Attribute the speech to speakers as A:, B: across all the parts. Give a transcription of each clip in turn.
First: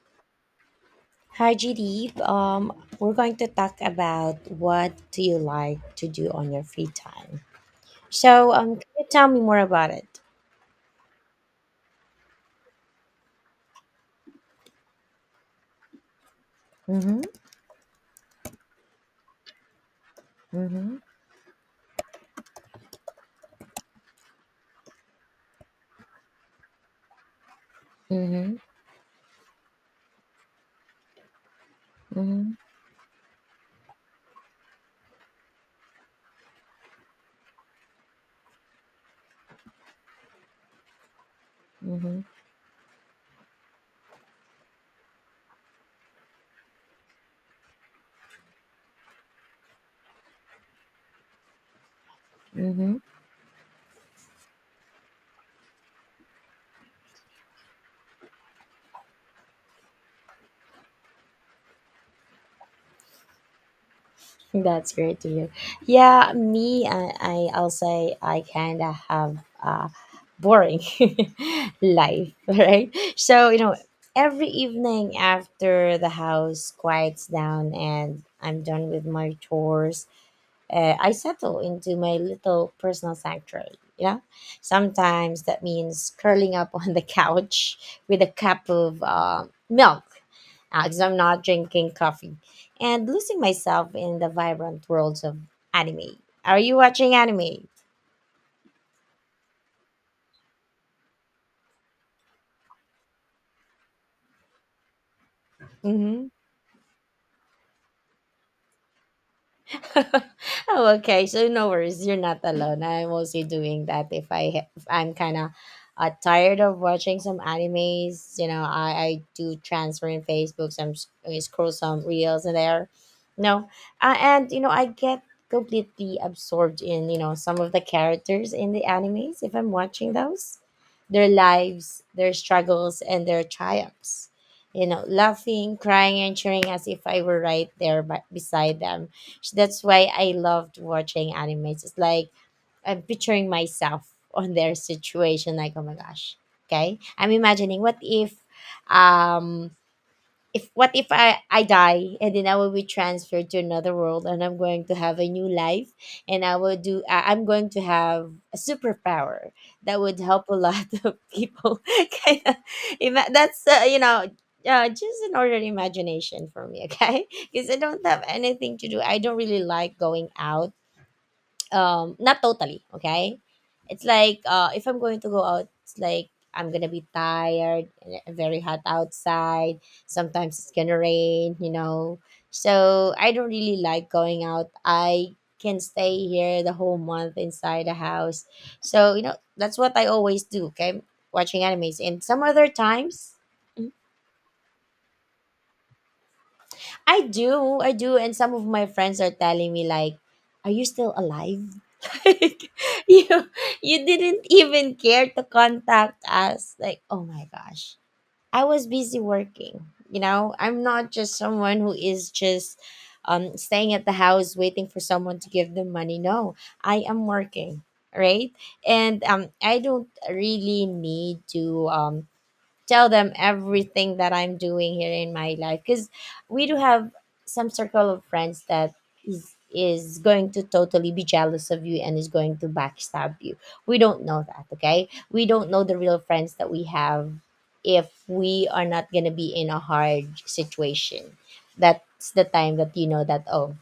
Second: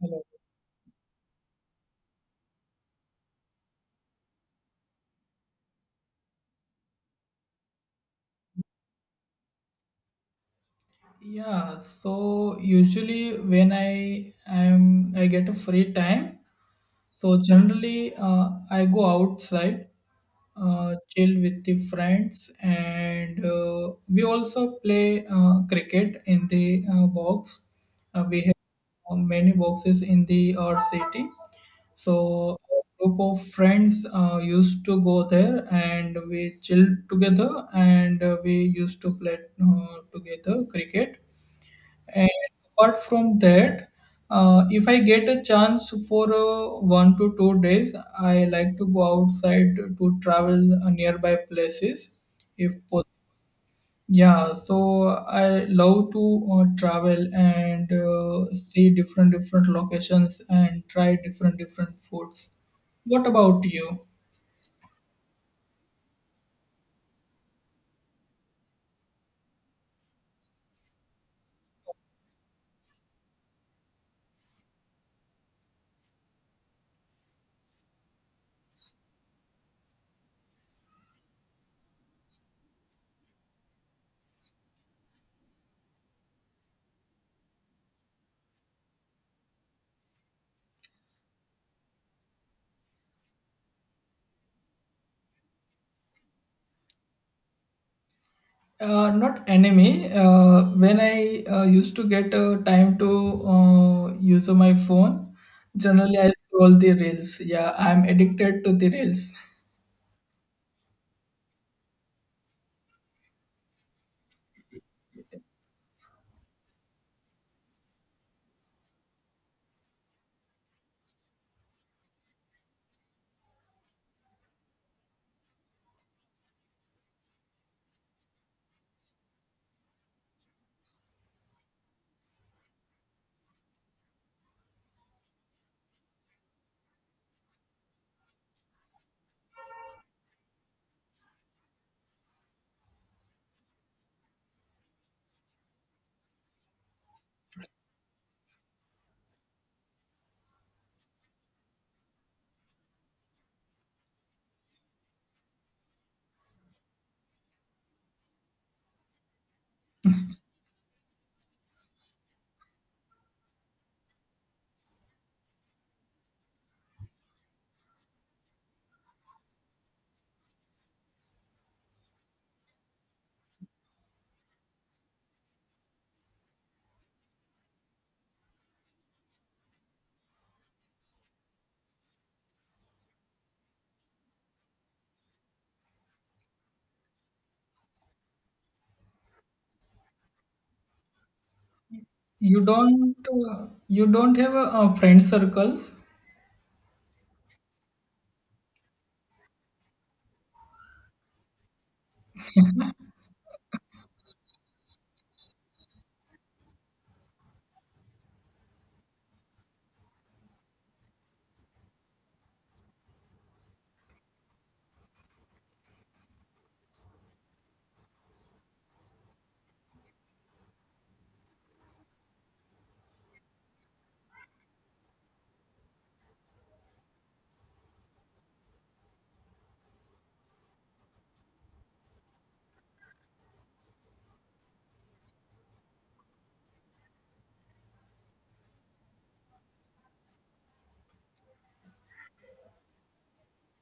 A: Hello.
B: Hi, GD. We're going to talk about what do you like to do on your free time. So, can you tell me more about it?
A: Yeah, so usually when I get a free time,
B: Mm-hmm.
A: so generally I go outside,
B: Mm-hmm.
A: chill with the friends, and we also play cricket in the box. We
B: Mm-hmm.
A: have many boxes in the our city, so
B: Mm-hmm.
A: a group of friends used to go there, and we chilled together, and we used to play together cricket.
B: Mm-hmm.
A: And apart from that, if I get a chance for 1 to 2 days, I like to go outside to travel nearby places, if
B: Mm-hmm.
A: possible. Yeah, so I love to travel and see different different locations and try different different foods. What about you?
B: That's great to hear. Yeah, me, I I'll say I kind of have a boring life, right? Every evening after the house quiets down and I'm done with my chores, I settle into my little personal sanctuary. Sometimes that means curling up on the couch with a cup of milk, because I'm not drinking coffee, and losing myself in the vibrant worlds of anime. Are you watching anime?
A: Not enemy. When I used to get time to use my phone, generally
B: Mm-hmm.
A: I scroll the reels. Yeah, I'm addicted to the reels.
B: Oh, okay. So no worries. You're not alone. I'm also doing that. If I'm kind of tired of watching some animes, I do transfer in Facebook. I scroll some reels in there. No, and I get completely absorbed in some of the characters in the animes if I'm watching those, their lives, their struggles, and their triumphs. Laughing, crying, and cheering as if I were right there by, beside them, so that's why I loved watching animes. It's like I'm picturing myself on their situation. Like, oh my gosh. Okay. I'm imagining what if um I die and then I will be transferred to another world, and I'm going to have a new life, and I will do I, I'm going to have a superpower that would help a lot of people. Kind of, that's just an ordinary imagination for me, okay? Because I don't have anything to do. I don't really like going out. Not totally okay. It's like, if I'm going to go out, it's like I'm gonna be tired and very hot outside. Sometimes it's gonna rain, you know. So I don't really like going out. I can stay here the whole month inside the house. So, you know, that's what I always do. Okay, watching animes and some
A: You
B: other
A: don't
B: times.
A: you don't have a, friend circles.
B: I do, and some of my friends are telling me like, "Are you still alive? Like, you you didn't even care to contact us." Like, oh my gosh, I was busy working. You know, I'm not just someone who is just staying at the house waiting for someone to give them money. No, I am working, right? And I don't really need to tell them everything that I'm doing here in my life, because we do have some circle of friends that is going to totally be jealous of you and is going to backstab you. We don't know that, okay? We don't know the real friends that we have if we are not going to be in a hard situation. That's the time that you know that, oh,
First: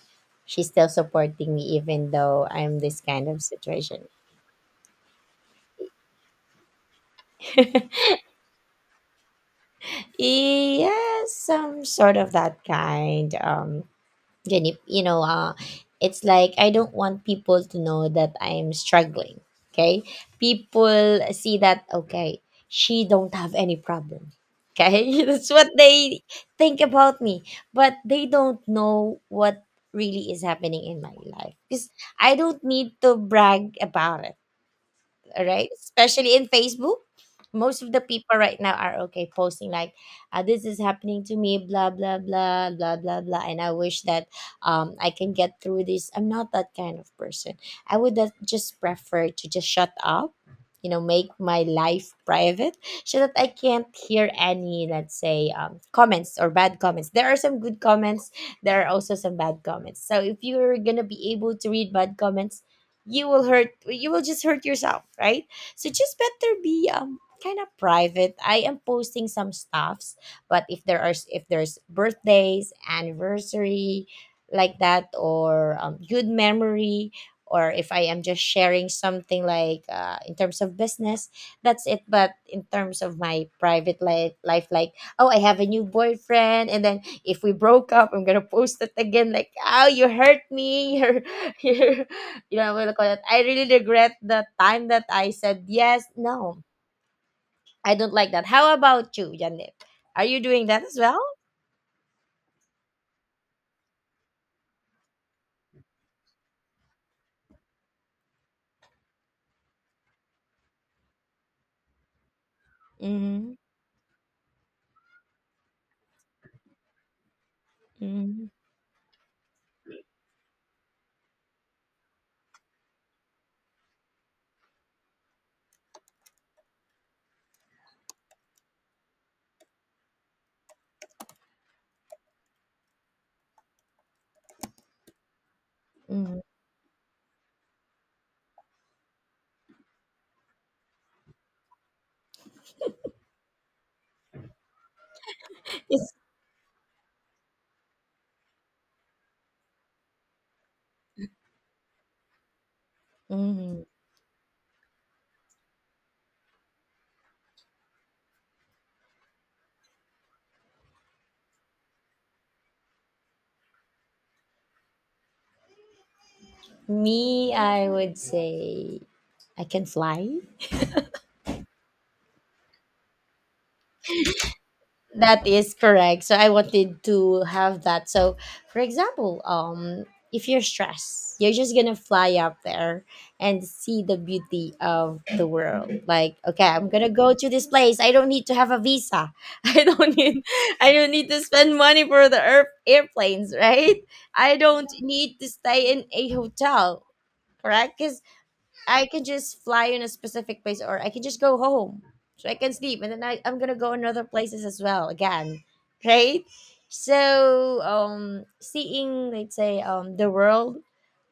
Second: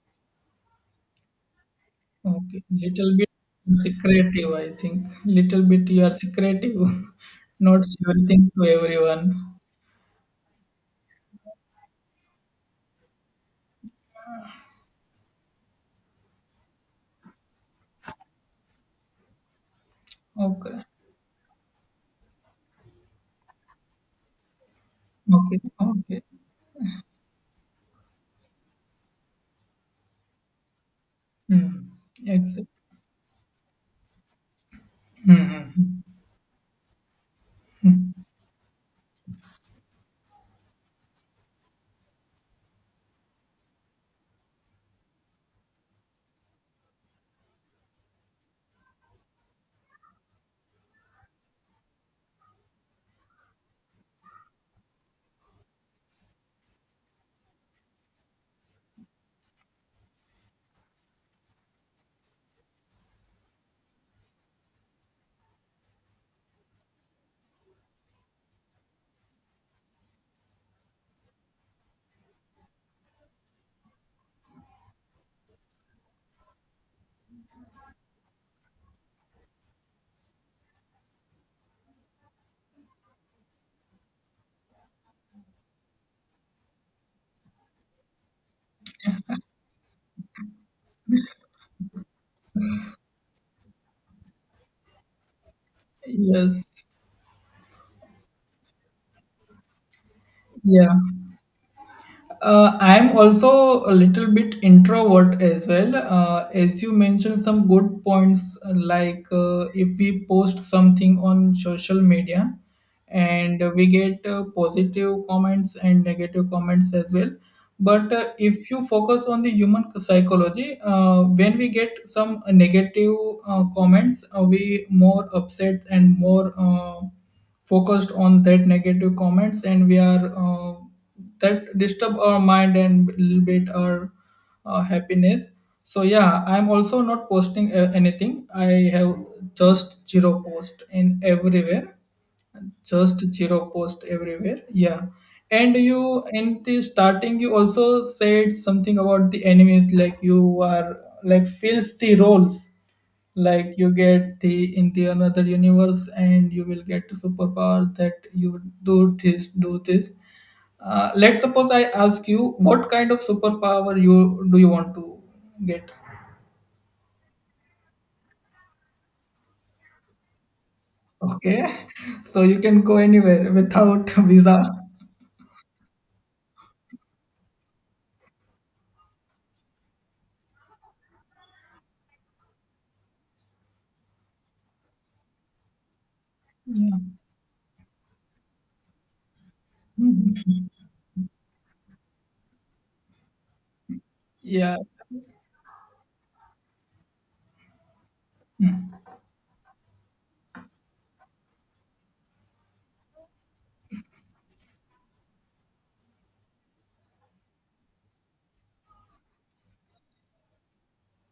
B: she's still supporting me even though
A: Okay,
B: I'm this
A: little
B: kind
A: bit
B: of situation.
A: secretive, I think. Little bit you are secretive, not everything to everyone.
B: Yes, some sort of that kind. Jenny, you know, it's like I don't want people to know that I'm struggling. Okay,
A: Okay,
B: people see that. Okay, she don't have any problem. Okay, that's
A: okay,
B: what they
A: okay.
B: think about me, but they don't know what really is happening in my life, because
A: Hmm.
B: I don't
A: Exactly.
B: need to brag about it. Alright. Especially in Facebook, most of the people right now are okay posting like, "This is happening to me," blah blah blah blah blah blah. And I wish that I can get through this. I'm not that kind of person. I would that just prefer to just shut up. You know, make my life private so that I can't hear any, let's say, comments or bad comments. There are some good comments. There are also some bad comments. So if you're gonna be able to read bad comments, you will just hurt yourself, right? So just better be kind of private. I am posting some stuffs, but if there's birthdays, anniversary like that, or good memory, or if I am just sharing something like, in terms of business, that's it. But in terms of my private life, like, oh, I have a new boyfriend, and then if we broke up I'm gonna post it again like, oh, you hurt me, you're, you know, what do you call it? I really regret the time that I said yes. No,
A: Yes.
B: I don't like that. How about you, Janip? Are you doing that
A: Yeah.
B: as well?
A: I'm also a little bit introvert as well. As you mentioned, some good points, like, if we post something on social media
B: Mm-hmm.
A: and we get positive comments and negative comments as well. But
B: Mm-hmm.
A: if you focus on the human psychology, when we get some negative comments, we more upset and more focused on that negative comments, and we are. That disturb our mind and little bit our happiness. So
B: Mm-hmm.
A: yeah, I'm also not posting anything. I have just zero post in everywhere, just zero post everywhere. Yeah, and you
B: Yes.
A: in the starting, you also said something about the enemies, like you are like fills the roles, like
B: Mm-hmm.
A: you get the in the another universe, and you will get a superpower that you do this, do this. Let's suppose I ask you, what kind of superpower you want to get?
B: Me, I would say I can fly.
A: Okay. So you can go anywhere without visa.
B: That is correct. So I wanted to have that. So for example, if you're stressed, you're just gonna fly up there and see the beauty of the world. Like, okay, I'm gonna go to this place. I don't need to have a visa. I don't need I don't need to spend money for the airplanes, right? I
A: Yeah,
B: don't need to stay in a hotel, correct? 'Cause I can just fly in a specific place, or I can just go home. So I can sleep, and then I'm gonna go in other places as well again. Right? So, seeing, let's say, the world,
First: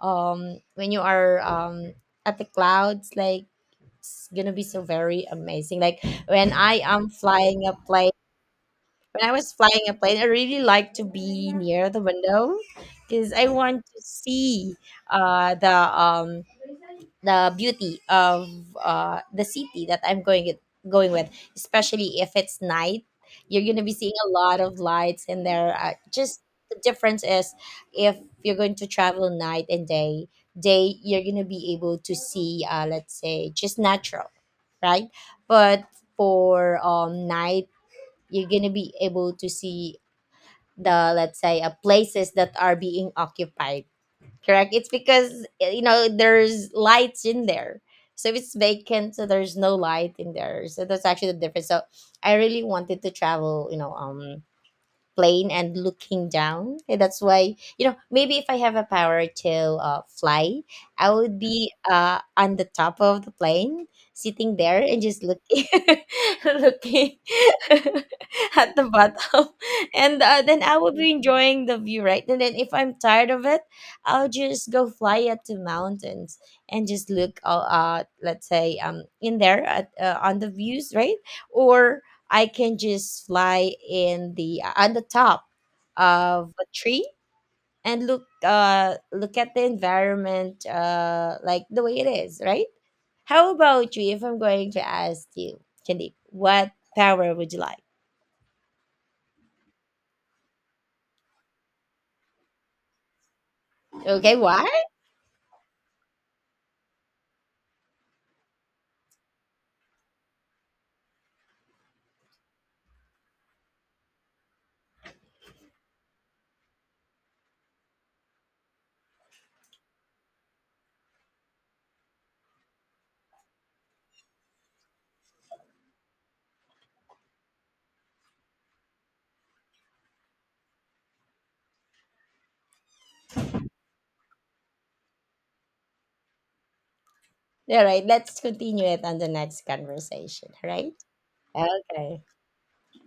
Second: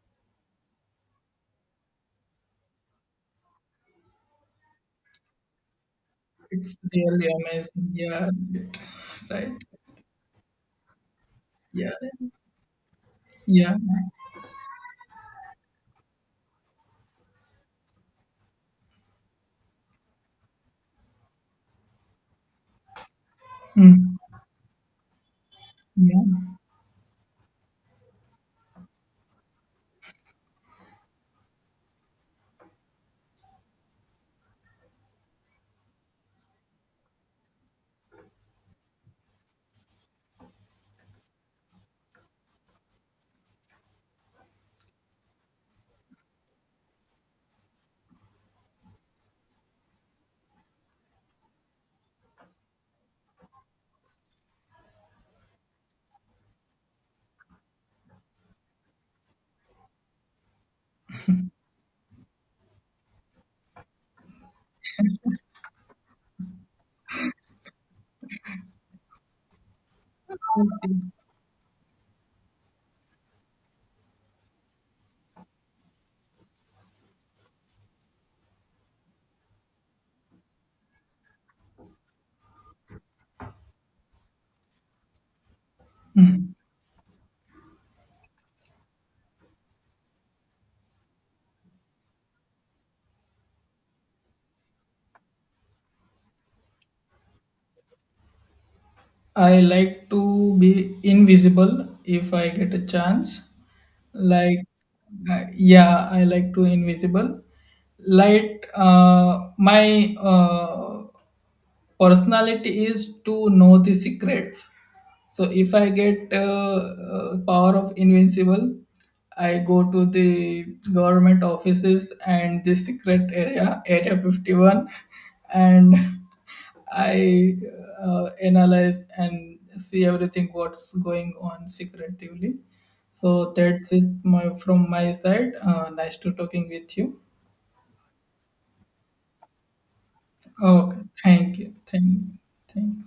B: when you are at the clouds, like, it's gonna be so very amazing.
A: it's really amazing. Yeah.
B: When I was
A: Right.
B: flying a plane, I really like to be near
A: Yeah,
B: the window, because I
A: yeah.
B: want to see uh the um the beauty of the city that going with, especially if it's night. You're gonna be
A: Mm.
B: seeing a lot of lights in there. Just
A: Yeah.
B: the difference is if you're going to travel night and day. Day, you're gonna be able to see, let's say, just natural, right? But for night, you're gonna be able to see the, let's say, places that are being occupied, correct? It's because, you know, there's lights in there. So if it's vacant, so there's no light in there, so that's actually the difference. So I really wanted to travel, you know, plane and looking down. And that's why, you know, maybe if I have a power to fly, I would be on the top of the plane, sitting there and just looking, looking at the bottom. And then I would
A: Okay.
B: be enjoying the view, right? And then if I'm tired of it, I'll just go fly at the mountains and just look, let's say, in there at on the views, right? Or I can just fly in the on the top of
A: Mm.
B: a tree and look look at the environment, like the way it is, right? How about you? If I'm going to ask you, Candy, what power would you like?
A: I like to be invisible if I get a chance.
B: Okay,
A: Like,
B: what?
A: yeah, I like to invisible light, my personality is to know the secrets. So if I get power of invincible, I go to the government offices and the secret area 51, and I analyze and see everything what's going on secretively. So that's it, from my side. Nice to talking with you.
B: All right, let's continue it on the next conversation, right?
A: Okay, thank you, thank
B: Okay.
A: you, thank you.